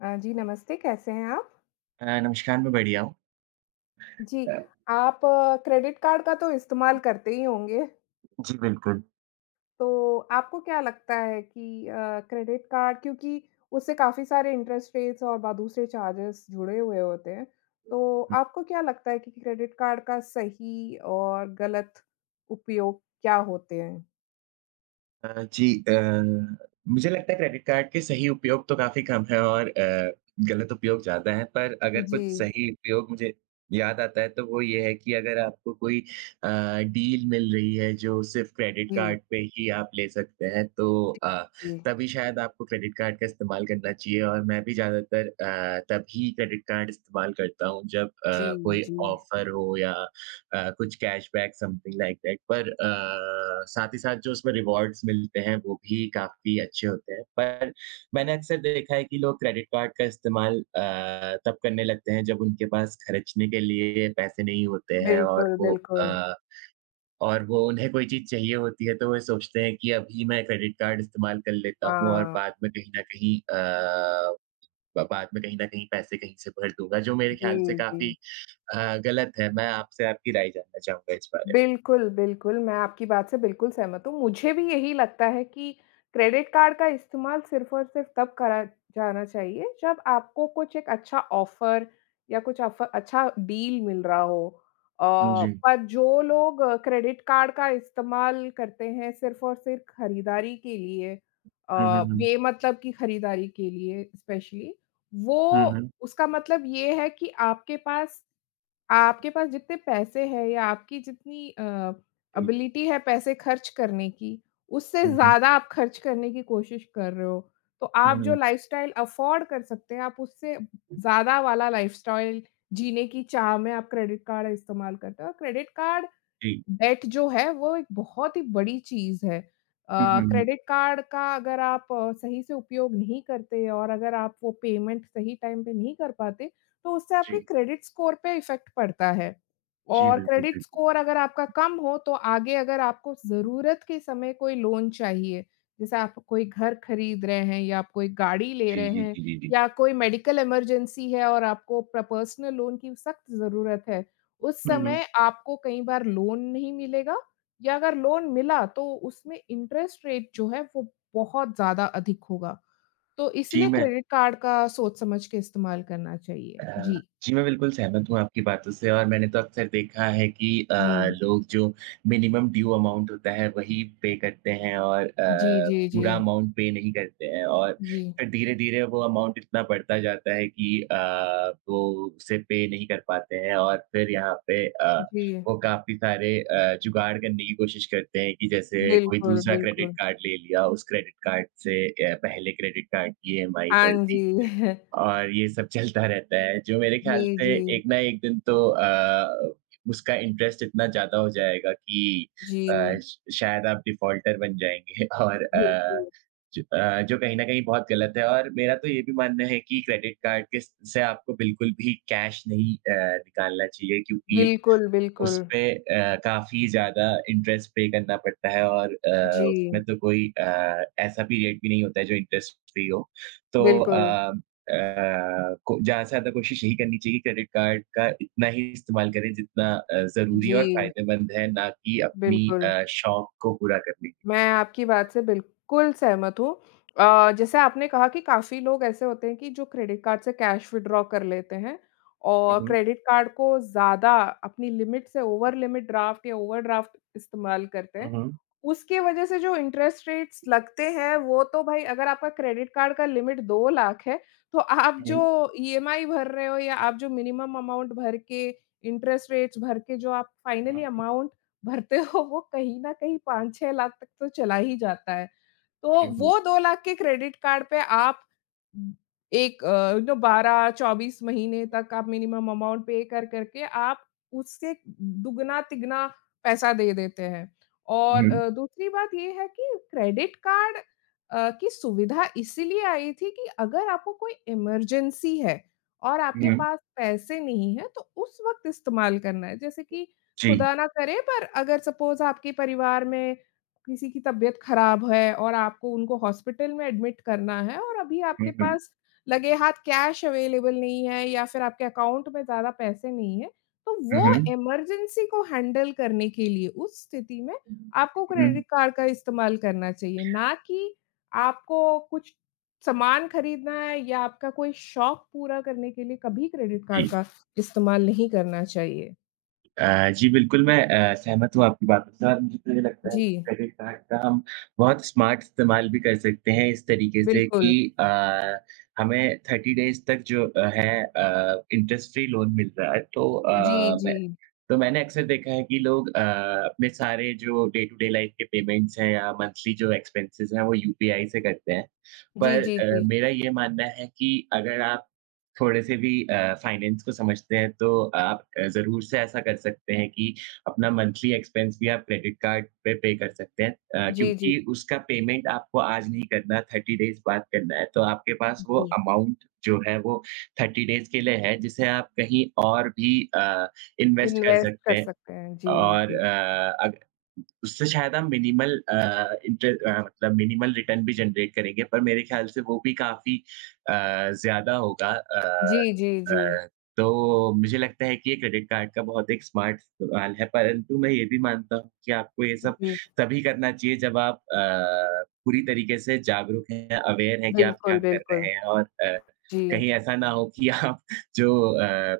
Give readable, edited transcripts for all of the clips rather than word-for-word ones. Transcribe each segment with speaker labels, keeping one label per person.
Speaker 1: जी नमस्ते, कैसे हैं आप?
Speaker 2: नमस्कार, मैं बढ़िया हूँ।
Speaker 1: जी, आप क्रेडिट कार्ड का तो इस्तेमाल करते ही होंगे,
Speaker 2: जी, बिल्कुल।
Speaker 1: तो आपको क्या लगता है कि क्रेडिट कार्ड क्योंकि उससे काफ़ी सारे इंटरेस्ट रेट्स और बा दूसरे चार्जेस जुड़े हुए होते हैं, तो आपको क्या लगता है कि क्रेडिट कार्ड का सही और गलत उपयोग क्या होते हैं?
Speaker 2: जी मुझे लगता है क्रेडिट कार्ड के सही उपयोग तो काफ़ी कम है और गलत उपयोग ज़्यादा है, पर अगर कुछ
Speaker 1: जी,
Speaker 2: सही उपयोग मुझे याद आता है, तो वो ये है कि अगर आपको कोई अ, डील मिल रही है, जो सिर्फ़ क्रेडिट
Speaker 1: जी,
Speaker 2: कार्ड पे ही आप ले सकते हैं, तो
Speaker 1: जी,
Speaker 2: तभी शायद आपको क्रेडिट कार्ड का इस्तेमाल करना चाहिए और मैं भी ज़्यादातर तभी क्रेडिट कार्ड इस्तेमाल करता हूँ, जब
Speaker 1: जी,
Speaker 2: कोई
Speaker 1: जी।
Speaker 2: ऑफ़र हो या कुछ कैशबैक समथिंग लाइक दैट पर साथ ही साथ जो उसमें रिवॉर्ड्स मिलते हैं वो भी काफ़ी अच्छे होते हैं। पर मैंने अक्सर देखा है कि लोग क्रेडिट कार्ड का इस्तेमाल तब करने लगते हैं जब उनके पास खर्चने के लिए पैसे नहीं होते हैं
Speaker 1: बिल्कुल, बिल्कुल।
Speaker 2: अ, और वो उन्हें कोई चीज़ चाहिए होती है तो वो सोचते हैं कि अभी मैं क्रेडिट कार्ड इस्तेमाल कर लेता हूँ और
Speaker 1: हाँ,
Speaker 2: बाद में कहीं न कहीं पैसे कहीं से भर दूँगा जो मेरे
Speaker 1: जी,
Speaker 2: ख़्याल से काफ़ी
Speaker 1: जी।
Speaker 2: गलत है। मैं आपसे आपकी राय जानना चाहूँगा इस बारे में?
Speaker 1: बिल्कुल, बिल्कुल, मैं आपकी बात से बिल्कुल सहमत हूँ। मुझे भी यही लगता है कि क्रेडिट कार्ड का इस्तेमाल सिर्फ़ और सिर्फ़ तब करा जाना चाहिए जब आपको कुछ एक अच्छा ऑफ़र या कुछ अफ अच्छा डील मिल रहा हो।
Speaker 2: जी।
Speaker 1: पर जो लोग क्रेडिट कार्ड का इस्तेमाल करते हैं सिर्फ़ और सिर्फ़ खरीदारी के लिए,
Speaker 2: हुँ, हुँ, हुँ।
Speaker 1: बेमतलब की खरीदारी के लिए स्पेशली, वो
Speaker 2: हुँ, हुँ।
Speaker 1: उसका मतलब ये है कि आपके पास जितने पैसे हैं या आपकी जितनी
Speaker 2: जी।
Speaker 1: एबिलिटी है पैसे खर्च करने की, उससे
Speaker 2: हुँ, हुँ।
Speaker 1: ज़्यादा आप खर्च करने की कोशिश कर रहे हो। तो
Speaker 2: हुँ,
Speaker 1: आप जो
Speaker 2: हुँ।
Speaker 1: लाइफ़स्टाइल अफ़ोर्ड कर सकते हैं, आप उससे ज़्यादा वाला लाइफ़स्टाइल जीने की चाह में आप क्रेडिट कार्ड इस्तेमाल करते हो और क्रेडिट कार्ड
Speaker 2: जी।
Speaker 1: डेट जो है वो एक बहुत ही बड़ी चीज़ है।
Speaker 2: हुँ, हुँ, हुँ।
Speaker 1: क्रेडिट कार्ड का अगर आप सही से उपयोग नहीं करते और अगर आप वो पेमेंट सही टाइम पे नहीं कर पाते, तो उससे आपके
Speaker 2: जी।
Speaker 1: क्रेडिट स्कोर पे इफ़ेक्ट पड़ता है।
Speaker 2: जी,
Speaker 1: और
Speaker 2: बिल्कुल,
Speaker 1: क्रेडिट
Speaker 2: बिल्कुल।
Speaker 1: स्कोर अगर आपका कम हो तो आगे अगर आपको ज़रूरत के समय कोई लोन चाहिए, जैसे आप कोई घर खरीद रहे हैं या आप कोई गाड़ी ले
Speaker 2: जी,
Speaker 1: रहे
Speaker 2: जी,
Speaker 1: हैं
Speaker 2: जी, जी, जी।
Speaker 1: या कोई मेडिकल इमरजेंसी है और आपको प्र पर्सनल लोन की सख्त ज़रूरत है। उस
Speaker 2: हुँ, हुँ।
Speaker 1: समय आपको कई बार लोन नहीं मिलेगा या अगर लोन मिला तो उसमें इंटरेस्ट रेट जो है वो बहुत ज़्यादा अधिक होगा। तो
Speaker 2: जी,
Speaker 1: इसलिए
Speaker 2: मैं
Speaker 1: क्रेडिट कार्ड का सोच समझ के इस्तेमाल करना चाहिए।
Speaker 2: अ,
Speaker 1: जी।
Speaker 2: जी, मैं बिल्कुल सहमत हूँ आपकी बातों से और मैंने तो अक्सर देखा है कि
Speaker 1: जी।
Speaker 2: लोग जो मिनिमम ड्यू अमाउंट होता है, वही पे करते हैं और
Speaker 1: जी, जी, जी।
Speaker 2: पूरा अमाउंट पे नहीं करते हैं और
Speaker 1: जी।
Speaker 2: फिर धीरे-धीरे वो अमाउंट इतना बढ़ता जाता है कि वो उसे पे नहीं कर पाते हैं और फिर यहाँ पे
Speaker 1: जी।
Speaker 2: वो काफ़ी सारे जुगाड़ करने की कोशिश करते हैं कि जैसे कोई
Speaker 1: बिल्कुल,
Speaker 2: दूसरा क्रेडिट
Speaker 1: बिल्कुल।
Speaker 2: कार्ड ले लिया, उस क्रेडिट कार्ड से पहले क्रेडिट कार्ड की ईएमआई
Speaker 1: हाँ
Speaker 2: भर
Speaker 1: जी।
Speaker 2: दी। और ये सब चलता रहता है, जो मेरे
Speaker 1: जी,
Speaker 2: ख़्याल से
Speaker 1: जी।
Speaker 2: एक ना एक दिन तो उसका इंटरेस्ट इतना ज़्यादा हो जाएगा कि अ,
Speaker 1: जी।
Speaker 2: श शायद आप डिफ़ॉल्टर बन जाएँगे और
Speaker 1: बिल्कुल।
Speaker 2: जो कहीं न कहीं बहुत गलत है और मेरा तो ये भी मानना है कि क्रेडिट कार्ड के स से आपको बिल्कुल भी कैश नहीं निकालना चाहिए क्योंकि
Speaker 1: बिल्कुल, बिल्कुल।
Speaker 2: उसपे काफ़ी ज़्यादा इंटरेस्ट पे करना पड़ता है और
Speaker 1: जी।
Speaker 2: उसमें तो कोई ऐसा पीरियड भी नहीं होता है जो इंटरेस्ट फ्री हो। तो
Speaker 1: बिल्कुल।
Speaker 2: अ, को ज़्यादा से ज़्यादा कोशिश यही करनी चाहिए कि क्रेडिट कार्ड का इतना ही इस्तेमाल करें जितना ज़रूरी
Speaker 1: जी।
Speaker 2: और फ़ायदेमंद है, ना कि अपनी
Speaker 1: बिल्कुल।
Speaker 2: शौक को पूरा करने के।
Speaker 1: मैं आपकी बात से बिल्कुल सहमत हूँ। जैसे आपने कहा कि काफ़ी लोग ऐसे होते हैं कि जो क्रेडिट कार्ड से कैश विथड्रॉ कर लेते हैं
Speaker 2: हुँ,
Speaker 1: और
Speaker 2: हुँ।
Speaker 1: क्रेडिट कार्ड को ज़्यादा अपनी लिमिट से ओवर लिमिट ड्राफ्ट या ओवरड्राफ्ट इस्तेमाल करते हैं।
Speaker 2: हुँ, हुँ।
Speaker 1: उसकी वज़ह से जो इंटरेस्ट रेट्स लगते हैं, वो तो भाई अगर आपका क्रेडिट कार्ड का लिमिट 2 लाख है, तो आप जो ईएमआई भर रहे हो या आप जो मिनिमम अमाउंट भर के, इंटरेस्ट रेट्स भर के जो आप
Speaker 2: हुँ,
Speaker 1: फाइनली
Speaker 2: हुँ,
Speaker 1: अमाउंट भरते हो वो कहीं न कहीं 5-6 लाख तक तो चला ही जाता है। तो
Speaker 2: हुँ, हुँ।
Speaker 1: वो 2 लाख के क्रेडिट कार्ड पे आप एक यू नो 12-24 महीने तक आप मिनिमम अमाउंट पे कर करके आप उससे दुगना-तिगना पैसा दे देते हैं। और
Speaker 2: हुँ,
Speaker 1: दूसरी बात ये है कि क्रेडिट कार्ड की सुविधा इसीलिए आई थी कि अगर आपको कोई इमरजेंसी है और आपके
Speaker 2: हुँ, हुँ।
Speaker 1: पास पैसे नहीं है तो उस वक़्त इस्तेमाल करना है। जैसे कि
Speaker 2: जी।
Speaker 1: खुदा ना करे पर अगर सपोज़ आपके परिवार में किसी की तबीयत खराब है और आपको उनको हॉस्पिटल में एडमिट करना है और अभी आपके
Speaker 2: हुँ, हुँ।
Speaker 1: पास लगे हाथ कैश अवेलेबल नहीं है या फिर आपके अकाउंट में ज़्यादा पैसे नहीं है, तो वो
Speaker 2: हुँ,
Speaker 1: इमरजेंसी को हैंडल करने के लिए उस स्थिति में आपको
Speaker 2: हुँ।
Speaker 1: क्रेडिट कार्ड का इस्तेमाल करना चाहिए, ना कि आपको कुछ सामान खरीदना है या आपका कोई शौक पूरा करने के लिए कभी क्रेडिट कार्ड
Speaker 2: जी।
Speaker 1: का इस्तेमाल नहीं करना चाहिए।
Speaker 2: जी, बिल्कुल मैं सहमत हूँ आपकी बातों से और मुझे तो ये लगता है
Speaker 1: जी,
Speaker 2: कि क्रेडिट कार्ड का हम बहुत स्मार्ट इस्तेमाल भी कर सकते हैं इस तरीके से
Speaker 1: बिल्कुल।
Speaker 2: कि अ, हमें 30 डेज़ तक जो अ, है अ, इंटरेस्ट फ्री लोन मिल रहा है। तो
Speaker 1: जी,
Speaker 2: अ,
Speaker 1: जी।
Speaker 2: मैं तो मैंने अक्सर देखा है कि लोग अपने सारे जो डे टू डे लाइफ़ के पेमेंट्स हैं या मंथली जो एक्सपेंसेस हैं, वो यूपीआई से करते हैं।
Speaker 1: जी,
Speaker 2: पर
Speaker 1: जी, जी।
Speaker 2: मेरा ये मानना है कि अगर आप थोड़े-से भी फाइनेंस को समझते हैं, तो आप ज़रूर से ऐसा कर सकते हैं कि अपना मंथली एक्सपेंस भी आप क्रेडिट कार्ड पे पे कर सकते हैं
Speaker 1: जी, जी।
Speaker 2: क्योंकि उसका पेमेंट आपको आज नहीं करना, 30 डेज़ बाद करना है, तो आपके पास वो
Speaker 1: जी।
Speaker 2: अमाउंट जो है वो 30 डेज़ के लिए है, जिसे आप कहीं और भी इन्वेस्ट कर
Speaker 1: इन्वेस्ट कर
Speaker 2: सकते हैं
Speaker 1: सकते हैं। जी,
Speaker 2: और
Speaker 1: जी।
Speaker 2: अ, अग उससे शायद हम मिनिमल मतलब मिनिमल रिटर्न भी जनरेट करेंगे, पर मेरे ख़्याल से वो भी काफ़ी अ, ज़्यादा होगा।
Speaker 1: जी, जी, जी।
Speaker 2: अ, तो मुझे लगता है कि ये क्रेडिट कार्ड का बहुत एक स्मार्ट इस्तेमाल है, परंतु मैं ये भी मानता हूँ कि आपको ये सब
Speaker 1: जी,
Speaker 2: तभी करना चाहिए जब आप पूरी तरीके से जागरूक हैं, अवेयर हैं कि आप क्या
Speaker 1: बिल्कुल,
Speaker 2: कर
Speaker 1: बिल्कुल।
Speaker 2: रहे हैं और
Speaker 1: जी।
Speaker 2: कहीं ऐसा ना हो कि आप जो अ,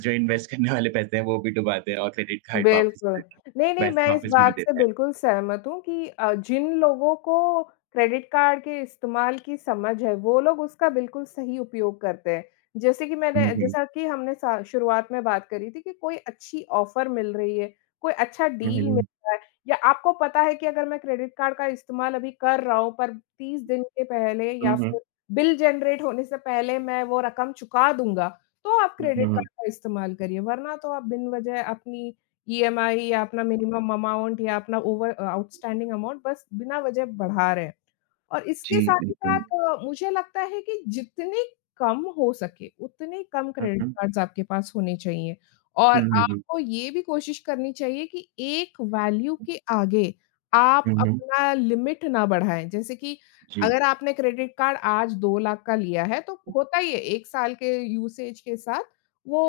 Speaker 2: जो इन्वेस्ट करने वाले पैसे हैं, वो भी डुबा दें और क्रेडिट कार्ड वापस
Speaker 1: बिल्कुल।
Speaker 2: करके
Speaker 1: नहीं, नहीं, मैं
Speaker 2: पैसे
Speaker 1: इस
Speaker 2: वापस भी नहीं
Speaker 1: बात
Speaker 2: दे
Speaker 1: से
Speaker 2: पाएँ।
Speaker 1: बिल्कुल सहमत हूँ कि जिन लोगों को क्रेडिट कार्ड के इस्तेमाल की समझ है, वो लोग उसका बिल्कुल सही उपयोग करते हैं। जैसे कि मैंने
Speaker 2: हुँ, हुँ।
Speaker 1: जैसा कि हमने सा शुरुआत में बात करी थी कि कोई अच्छी ऑफ़र मिल रही है, कोई अच्छा
Speaker 2: हुँ, हुँ,
Speaker 1: डील मिल
Speaker 2: हुँ।
Speaker 1: रहा है या आपको पता है कि अगर मैं क्रेडिट कार्ड का इस्तेमाल अभी कर रहा हूँ, पर 30 दिन के पहले
Speaker 2: हुँ,
Speaker 1: या
Speaker 2: हुँ।
Speaker 1: फिर बिल जनरेट होने से पहले मैं वो रकम चुका दूँगा, तो आप
Speaker 2: हुँ, हुँ,
Speaker 1: क्रेडिट
Speaker 2: हुँ।
Speaker 1: कार्ड का इस्तेमाल करिए, वरना तो आप बिन वज़ह अपनी ईएमआई या अपना मिनिमम अमाउंट या अपना आउटस्टैंडिंग अमाउंट बस बिना वजह बढ़ा रहे हैं। और
Speaker 2: जी,
Speaker 1: इसके साथ ही साथ
Speaker 2: बिल्कुल।
Speaker 1: मुझे लगता है कि जितने कम हो सके, उतने कम
Speaker 2: हुँ,
Speaker 1: क्रेडिट
Speaker 2: हुँ।
Speaker 1: कार्ड्स आपके पास होने चाहिए। और
Speaker 2: हुँ, हुँ, हुँ।
Speaker 1: आपको ये भी कोशिश करनी चाहिए कि एक वैल्यू के आगे आप
Speaker 2: हुँ, हुँ।
Speaker 1: अपना लिमिट ना बढ़ाएँ। जैसे कि
Speaker 2: जी।
Speaker 1: अगर आपने क्रेडिट कार्ड आज 2 लाख का लिया है, तो होता ही है 1 साल के यूसेज के साथ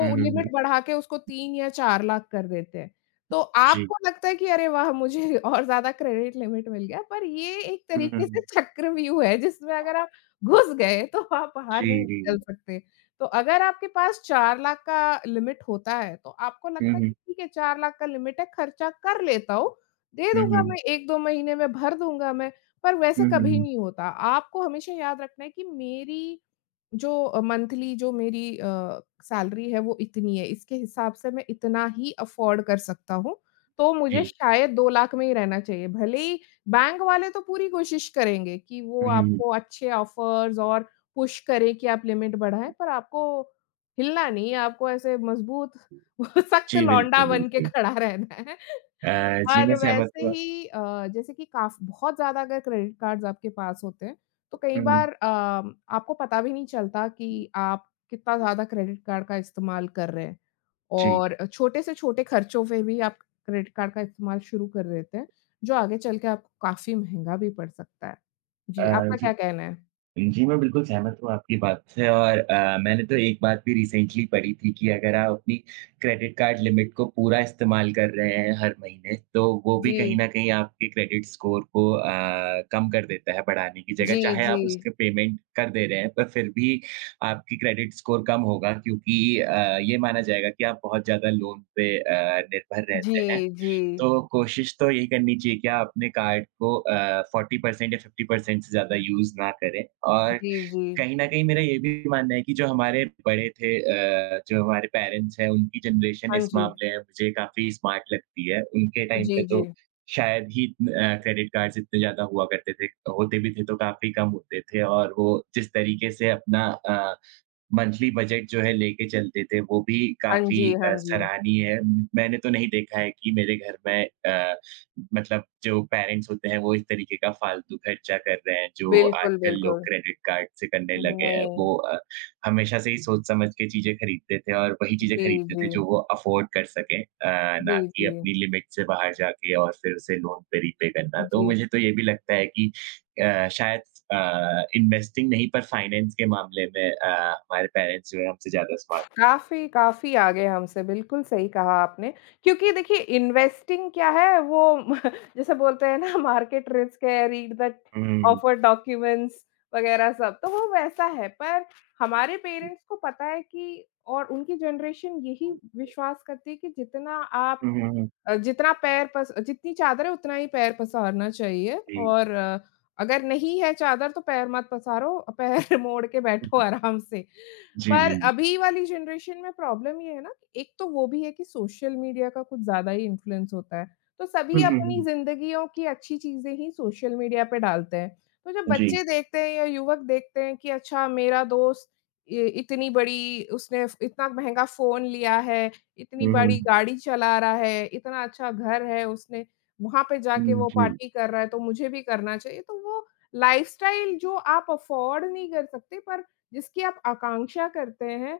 Speaker 2: हुँ, हुँ, हुँ।
Speaker 1: लिमिट बढ़ा के उसको 3 या 4 लाख कर देते हैं। तो
Speaker 2: जी।
Speaker 1: आपको लगता है कि अरे वाह! मुझे और ज़्यादा क्रेडिट लिमिट मिल गया, पर ये एक
Speaker 2: हुँ, हुँ,
Speaker 1: तरीके से
Speaker 2: हुँ।
Speaker 1: चक्रव्यूह है जिसमें अगर आप घुस गए तो आप
Speaker 2: जी,
Speaker 1: बाहर नहीं
Speaker 2: जी, जी।
Speaker 1: निकल सकते। तो अगर आपके पास 4 लाख का लिमिट होता है, तो आपको
Speaker 2: हुँ,
Speaker 1: लगता है कि
Speaker 2: हुँ।
Speaker 1: ठीक है 4 लाख का लिमिट है, खर्चा कर लेता हूँ, दे
Speaker 2: हुँ,
Speaker 1: दूँगा मैं
Speaker 2: हुँ।
Speaker 1: 1-2 महीने में भर दूँगा मैं, पर वैसे
Speaker 2: हुँ, हुँ,
Speaker 1: कभी
Speaker 2: हुँ।
Speaker 1: नहीं होता। आपको हमेशा याद रखना है कि मेरी जो मंथली जो मेरी सैलरी है वो इतनी है, इसके हिसाब से मैं इतना ही अफ़ोर्ड कर सकता हूँ, तो मुझे
Speaker 2: जी।
Speaker 1: शायद 2 लाख में ही रहना चाहिए। भले ही बैंक वाले तो पूरी कोशिश करेंगे कि वो
Speaker 2: हुँ, हुँ, हुँ।
Speaker 1: आपको अच्छे ऑफ़र्स और पुश करें कि आप लिमिट बढ़ाएँ, पर आपको हिलना नहीं है, आपको ऐसे मज़बूत सख्त
Speaker 2: जी,
Speaker 1: लौंडा
Speaker 2: बिल्कुल,
Speaker 1: बन के
Speaker 2: बिल्कुल।
Speaker 1: खड़ा रहना है।
Speaker 2: जी,
Speaker 1: और
Speaker 2: मैं सहमत
Speaker 1: वैसे
Speaker 2: हुआ।
Speaker 1: ही जैसे कि काफ़ बहुत ज़्यादा अगर क्रेडिट कार्ड्स आपके पास होते हैं तो कई
Speaker 2: हुँ, हुँ।
Speaker 1: बार आपको पता भी नहीं चलता कि आप कितना ज़्यादा क्रेडिट कार्ड का इस्तेमाल कर रहे हैं
Speaker 2: जी।
Speaker 1: और छोटे से छोटे खर्चों पे भी आप क्रेडिट कार्ड का इस्तेमाल शुरू कर देते हैं, जो आगे चल के आपको काफ़ी महँगा भी पड़ सकता है।
Speaker 2: अ
Speaker 1: जी, आपका क्या कहना है?
Speaker 2: जी, मैं बिल्कुल सहमत हूँ आपकी बात से और मैंने तो एक बात भी रिसेंटली पढ़ी थी कि अगर आप अपनी क्रेडिट कार्ड लिमिट को पूरा इस्तेमाल कर रहे हैं हर महीने, तो वो भी
Speaker 1: जी।
Speaker 2: कहीं न कहीं आपके क्रेडिट स्कोर को कम कर देता है बढ़ाने की जगह।
Speaker 1: जी,
Speaker 2: चाहे
Speaker 1: जी।
Speaker 2: आप उसके पेमेंट कर दे रहे हैं, पर फिर भी आपकी क्रेडिट स्कोर कम होगा क्योंकि ये माना जाएगा कि आप बहुत ज़्यादा लोन पे निर्भर
Speaker 1: जी,
Speaker 2: रहते हैं।
Speaker 1: जी।
Speaker 2: तो कोशिश तो यही करनी चाहिए कि आप अपने कार्ड को 40% या 50% से ज़्यादा यूज़ ना करें और
Speaker 1: जी, जी।
Speaker 2: कहीं न कहीं मेरा ये भी मानना है कि जो हमारे बड़े थे जो हमारे पेरेंट्स हैं, उनकी जनरेशन
Speaker 1: हाँ
Speaker 2: इस
Speaker 1: जी।
Speaker 2: मामले में मुझे काफ़ी स्मार्ट लगती है। उनके टाइम
Speaker 1: जी,
Speaker 2: पे
Speaker 1: जी।
Speaker 2: तो शायद ही क्रेडिट कार्ड्स इतने ज़्यादा हुआ करते थे, होते भी थे तो काफ़ी कम होते थे और वो जिस तरीके से अपना अ मंथली बजट जो है लेके चलते थे, वो भी
Speaker 1: हाँ
Speaker 2: काफ़ी
Speaker 1: जी, हाँ जी।
Speaker 2: सराहनीय है। मैंने तो नहीं देखा है कि मेरे घर में मतलब जो पेरेंट्स होते हैं, वो इस तरीके का फ़ालतू खर्चा कर रहे हैं, जो
Speaker 1: बिल्कुल,
Speaker 2: आजकल लोग
Speaker 1: बिल्कुल।
Speaker 2: क्रेडिट कार्ड से करने लगे हैं।
Speaker 1: नहीं।
Speaker 2: वो हमेशा से ही सोच-समझ के चीज़ें खरीदते थे और वही चीज़ें
Speaker 1: जी,
Speaker 2: खरीदते
Speaker 1: जी।
Speaker 2: थे जो वो अफ़ोर्ड कर सकें
Speaker 1: जी,
Speaker 2: ना कि
Speaker 1: जी।
Speaker 2: अपनी लिमिट से बाहर जाके और फिर उसे लोन पे रीपे करना। तो
Speaker 1: जी।
Speaker 2: मुझे तो ये भी लगता है कि शायद अ, इन्वेस्टिंग नहीं पर फाइनेंस के मामले में हमारे पेरेंट्स जो है हमसे ज़्यादा स्मार्ट
Speaker 1: काफ़ी, काफ़ी आगे हमसे, बिल्कुल सही कहा आपने। क्योंकि देखिए इन्वेस्टिंग क्या है वो जैसे बोलते हैं ना मार्केट रिस्क है, read the
Speaker 2: hmm,
Speaker 1: offer documents वगैरह सब, तो वो वैसा है। पर हमारे पेरेंट्स को पता है कि और उनकी जनरेशन यही
Speaker 2: हुँ,
Speaker 1: विश्वास करती है कि जितना आप
Speaker 2: हुँ, हुँ,
Speaker 1: जितना पैर पस जितनी चादर है उतना ही पैर पसारना चाहिए
Speaker 2: जी।
Speaker 1: और अगर नहीं है चादर तो पैर मत पसारो, पैर मोड़ के
Speaker 2: हुँ,
Speaker 1: बैठो
Speaker 2: हुँ।
Speaker 1: आराम से।
Speaker 2: जी,
Speaker 1: पर
Speaker 2: जी, जी।
Speaker 1: अभी वाली जनरेशन में प्रॉब्लम ये है ना, कि एक तो वो भी है कि सोशल मीडिया का कुछ ज़्यादा ही इन्फ्लुएंस होता है। तो सभी
Speaker 2: हुँ, हुँ,
Speaker 1: अपनी
Speaker 2: हुँ।
Speaker 1: ज़िंदगियों की अच्छी चीज़ें ही सोशल मीडिया पे डालते हैं। तो जब
Speaker 2: जी।
Speaker 1: बच्चे देखते हैं या युवक देखते हैं कि अच्छा मेरा दोस्त इ इतनी बड़ी उसने इतना महँगा फ़ोन लिया है इतनी
Speaker 2: हुँ,
Speaker 1: बड़ी
Speaker 2: हुँ,
Speaker 1: गाड़ी चला रहा है, इतना अच्छा घर है उसने, वहाँ पे जाके
Speaker 2: हुँ,
Speaker 1: वो
Speaker 2: जी।
Speaker 1: पार्टी कर रहा है तो मुझे भी करना चाहिए। तो वो लाइफ़स्टाइल जो आप अफ़ोर्ड नहीं कर सकते पर जिसकी आप आकांक्षा करते हैं,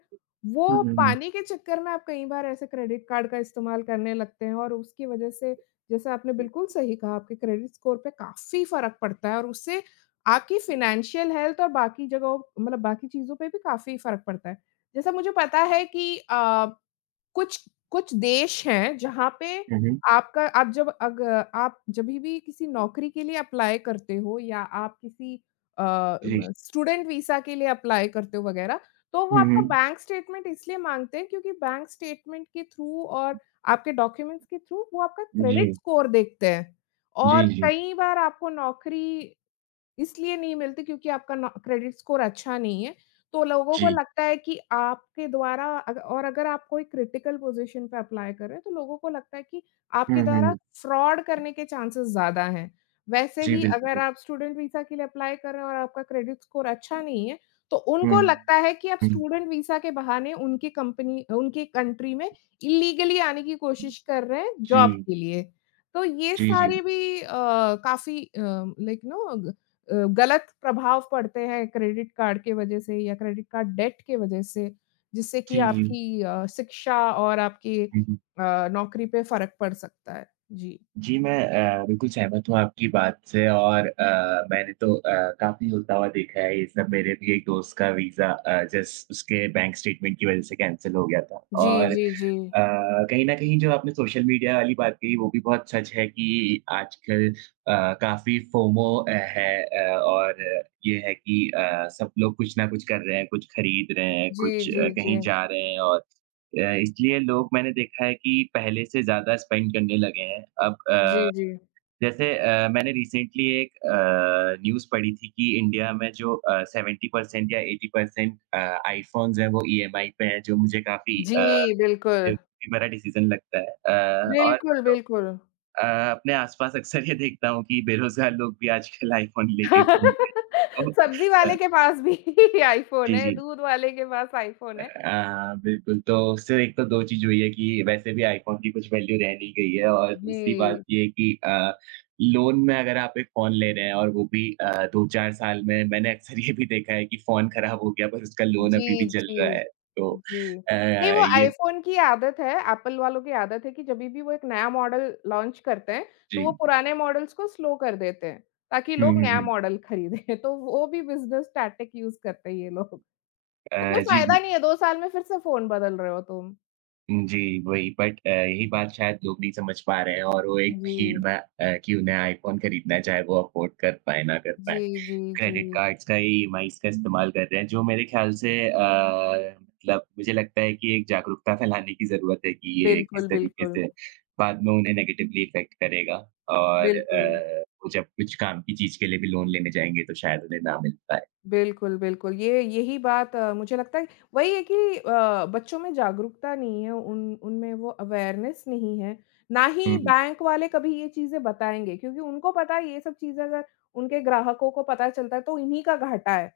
Speaker 2: हुँ,
Speaker 1: वो
Speaker 2: हुँ, हुँ,
Speaker 1: पाने के चक्कर में आप कई बार ऐसे क्रेडिट कार्ड का इस्तेमाल करने लगते हैं और उसकी वज़ह से जैसा आपने बिल्कुल सही कहा आपके क्रेडिट स्कोर पे काफ़ी फ़र्क पड़ता है और उससे आपकी फ़ाइनेंशियल हेल्थ और बाकी जगहों मतलब बाकी चीज़ों पे भी काफ़ी फ़र्क पड़ता है। जैसा मुझे पता है कि अ कुछ कुछ देश हैं जहाँ पे
Speaker 2: हुँ, हुँ,
Speaker 1: आपका आप जब अग आप जभी भी किसी नौकरी के लिए अप्लाई करते हो या आप किसी अ,
Speaker 2: जी।
Speaker 1: म स्टूडेंट वीज़ा के लिए अप्लाई करते हो वग़ैरह, तो वो
Speaker 2: हुँ,
Speaker 1: आपका
Speaker 2: हुँ,
Speaker 1: बैंक स्टेटमेंट इसलिए माँगते हैं क्योंकि बैंक स्टेटमेंट के थ्रू और आपके डॉक्यूमेंट्स के थ्रू वो आपका क्रेडिट
Speaker 2: जी,
Speaker 1: स्कोर देखते हैं।
Speaker 2: जी,
Speaker 1: और
Speaker 2: जी,
Speaker 1: कई बार आपको नौकरी इसलिए नहीं मिलती क्योंकि आपका नौ क्रेडिट स्कोर अच्छा नहीं है। तो लोगों को
Speaker 2: जी।
Speaker 1: लगता है कि आपके द्वारा अग और अगर आप कोई क्रिटिकल पोज़ीशन पे अप्लाई कर रहे हैं, तो लोगों को लगता है कि
Speaker 2: हुँ,
Speaker 1: आपके
Speaker 2: हुँ,
Speaker 1: द्वारा
Speaker 2: हुँ।
Speaker 1: फ्रॉड करने के चांसेज़ ज़्यादा हैं। वैसे
Speaker 2: जी,
Speaker 1: ही
Speaker 2: बिल्कुल,
Speaker 1: अगर
Speaker 2: बिल्कुल।
Speaker 1: आप स्टूडेंट वीज़ा के लिए अप्लाई कर रहे हैं और आपका क्रेडिट स्कोर अच्छा नहीं है, तो
Speaker 2: हुँ,
Speaker 1: उनको लगता है कि आप
Speaker 2: हुँ,
Speaker 1: स्टूडेंट वीज़ा के बहाने उनकी कंट्री में इल्लीगली आने की कोशिश कर रहे हैं जॉब
Speaker 2: जी,
Speaker 1: के लिए। तो ये
Speaker 2: जी, जी,
Speaker 1: सारे भी काफ़ी गलत प्रभाव पड़ते हैं क्रेडिट कार्ड के वजह से या क्रेडिट कार्ड डेट के वजह से, जिससे कि
Speaker 2: जी,
Speaker 1: आपकी शिक्षा और आपकी
Speaker 2: हुँ, हुँ।
Speaker 1: नौकरी पे फ़र्क पड़ सकता है। जी।
Speaker 2: जी, मैं बिल्कुल सहमत हूँ आपकी बात से और मैंने तो काफ़ी होता हुआ देखा है ये सब। मेरे भी एक दोस्त का वीज़ा जस्ट उसके बैंक स्टेटमेंट की वज़ह से कैंसल हो गया था
Speaker 1: जी,
Speaker 2: और अ,
Speaker 1: जी, जी।
Speaker 2: कहीं न कहीं जो आपने सोशल मीडिया वाली बात कही, वो भी बहुत सच है कि आजकल काफ़ी फोमो है और ये है कि सब लोग कुछ ना कुछ कर रहे हैं, कुछ खरीद रहे हैं,
Speaker 1: जी,
Speaker 2: कुछ
Speaker 1: जी,
Speaker 2: कहीं
Speaker 1: जी।
Speaker 2: जा रहे हैं और इसलिए लोग मैंने देखा है कि पहले से ज़्यादा स्पेंड करने लगे हैं। अब
Speaker 1: जी, जी।
Speaker 2: जैसे मैंने रिसेंटली एक न्यूज़ पढ़ी थी कि इंडिया में जो 70% या 80% आईफ़ोन्स हैं वो ईएमआई पे हैं, जो मुझे काफ़ी
Speaker 1: जी, बिल्कुल।
Speaker 2: बेवकूफ़ी भरा डिसीज़न लगता है। और
Speaker 1: बिल्कुल, बिल्कुल।
Speaker 2: अ, अपने आस-पास अक्सर ये देखता हूँ कि बेरोज़गार लोग भी आजकल आईफ़ोन लेके घूम रहे हैं।
Speaker 1: सब्ज़ी
Speaker 2: तो
Speaker 1: वाले के पास भी आईफ़ोन
Speaker 2: जी,
Speaker 1: है,
Speaker 2: जी।
Speaker 1: दूध वाले के पास आईफ़ोन है।
Speaker 2: बिल्कुल, तो उससे एक तो दो चीज हुई है कि वैसे भी आईफोन की कुछ वैल्यू रह नहीं गई है और दूसरी
Speaker 1: जी।
Speaker 2: बात ये है कि लोन में अगर आप एक फोन ले रहे हैं और वो भी 2-4 साल में मैंने अक्सर ये भी देखा है कि फोन खराब हो गया पर उसका लोन अभी
Speaker 1: जी,
Speaker 2: भी चल रहा
Speaker 1: जी।
Speaker 2: है। तो
Speaker 1: जी।
Speaker 2: अ,
Speaker 1: नहीं वो
Speaker 2: ये
Speaker 1: आईफ़ोन की आदत है, एप्पल वालों की आदत है कि जभी भी वो एक नया मॉडल लॉन्च करते हैं, तो वो
Speaker 2: जी।
Speaker 1: पुराने मॉडल्स को स्लो कर देते हैं, ताकि
Speaker 2: हुँ,
Speaker 1: लोग
Speaker 2: हुँ,
Speaker 1: नया
Speaker 2: हुँ।
Speaker 1: मॉडल खरीदें। तो वो भी बिज़नेस टैक्टिक यूज़ करते हैं ये लोग। तो कोई
Speaker 2: जी,
Speaker 1: फ़ायदा नहीं है 2 साल में फिर से फ़ोन बदल रहे हो तुम।
Speaker 2: जी वही बट यही बात शायद लोग नहीं समझ पा रहे हैं और वो एक भीड़
Speaker 1: जी।
Speaker 2: में कि उन्हें आईफोन खरीदना है चाहे वो अफोर्ड कर पाएँ, ना कर पाएँ।
Speaker 1: जी, जी, जी।
Speaker 2: क्रेडिट कार्ड्स का ईएमआईज़ का इस्तेमाल कर रहे हैं, जो मेरे ख़्याल से मतलब मुझे लगता है कि एक जागरूकता फैलाने की ज़रूरत है कि ये किस
Speaker 1: बिल्कुल,
Speaker 2: तरीके
Speaker 1: बिल्कुल।
Speaker 2: से बाद में उन्हें नेगेटिवली इफ़ेक्ट करेगा और
Speaker 1: बिल्कुल।
Speaker 2: वो जब कुछ काम की चीज़ के लिए भी लोन लेने जाएँगे तो शायद उन्हें ना मिल पाए।
Speaker 1: बिल्कुल, बिल्कुल। ये यही बात मुझे लगता है वही है कि बच्चों में जागरूकता नहीं है, उन उनमें वो अवेयरनेस नहीं है। ना ही
Speaker 2: हुँ, हुँ।
Speaker 1: बैंक वाले कभी ये चीज़ें बताएँगे क्योंकि उनको पता है ये सब चीज़ें अगर उनके ग्राहकों को पता चलता है तो इन्हीं का घाटा है।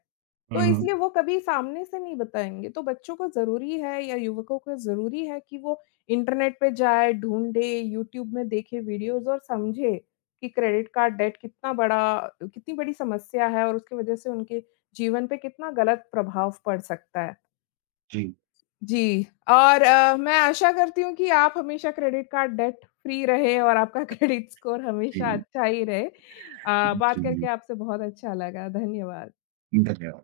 Speaker 1: तो
Speaker 2: हुँ, हुँ।
Speaker 1: इसलिए वो कभी सामने से नहीं बताएँगे। तो बच्चों को ज़रूरी है या युवकों को ज़रूरी है कि वो इंटरनेट पे जाए, ढूँढे, यूट्यूब में देखे वीडियोज़ और समझे कि क्रेडिट कार्ड डेट कितना बड़ा कितनी बड़ी समस्या है और उसकी वज़ह से उनके जीवन पे कितना गलत प्रभाव पड़ सकता है।
Speaker 2: जी,
Speaker 1: जी, और मैं आशा करती हूँ कि आप हमेशा क्रेडिट कार्ड डेट फ्री रहे और आपका क्रेडिट स्कोर हमेशा
Speaker 2: जी,
Speaker 1: अच्छा ही रहे। बात
Speaker 2: जी,
Speaker 1: करके
Speaker 2: जी।
Speaker 1: आपसे बहुत अच्छा लगा। धन्यवाद।
Speaker 2: धन्यवाद।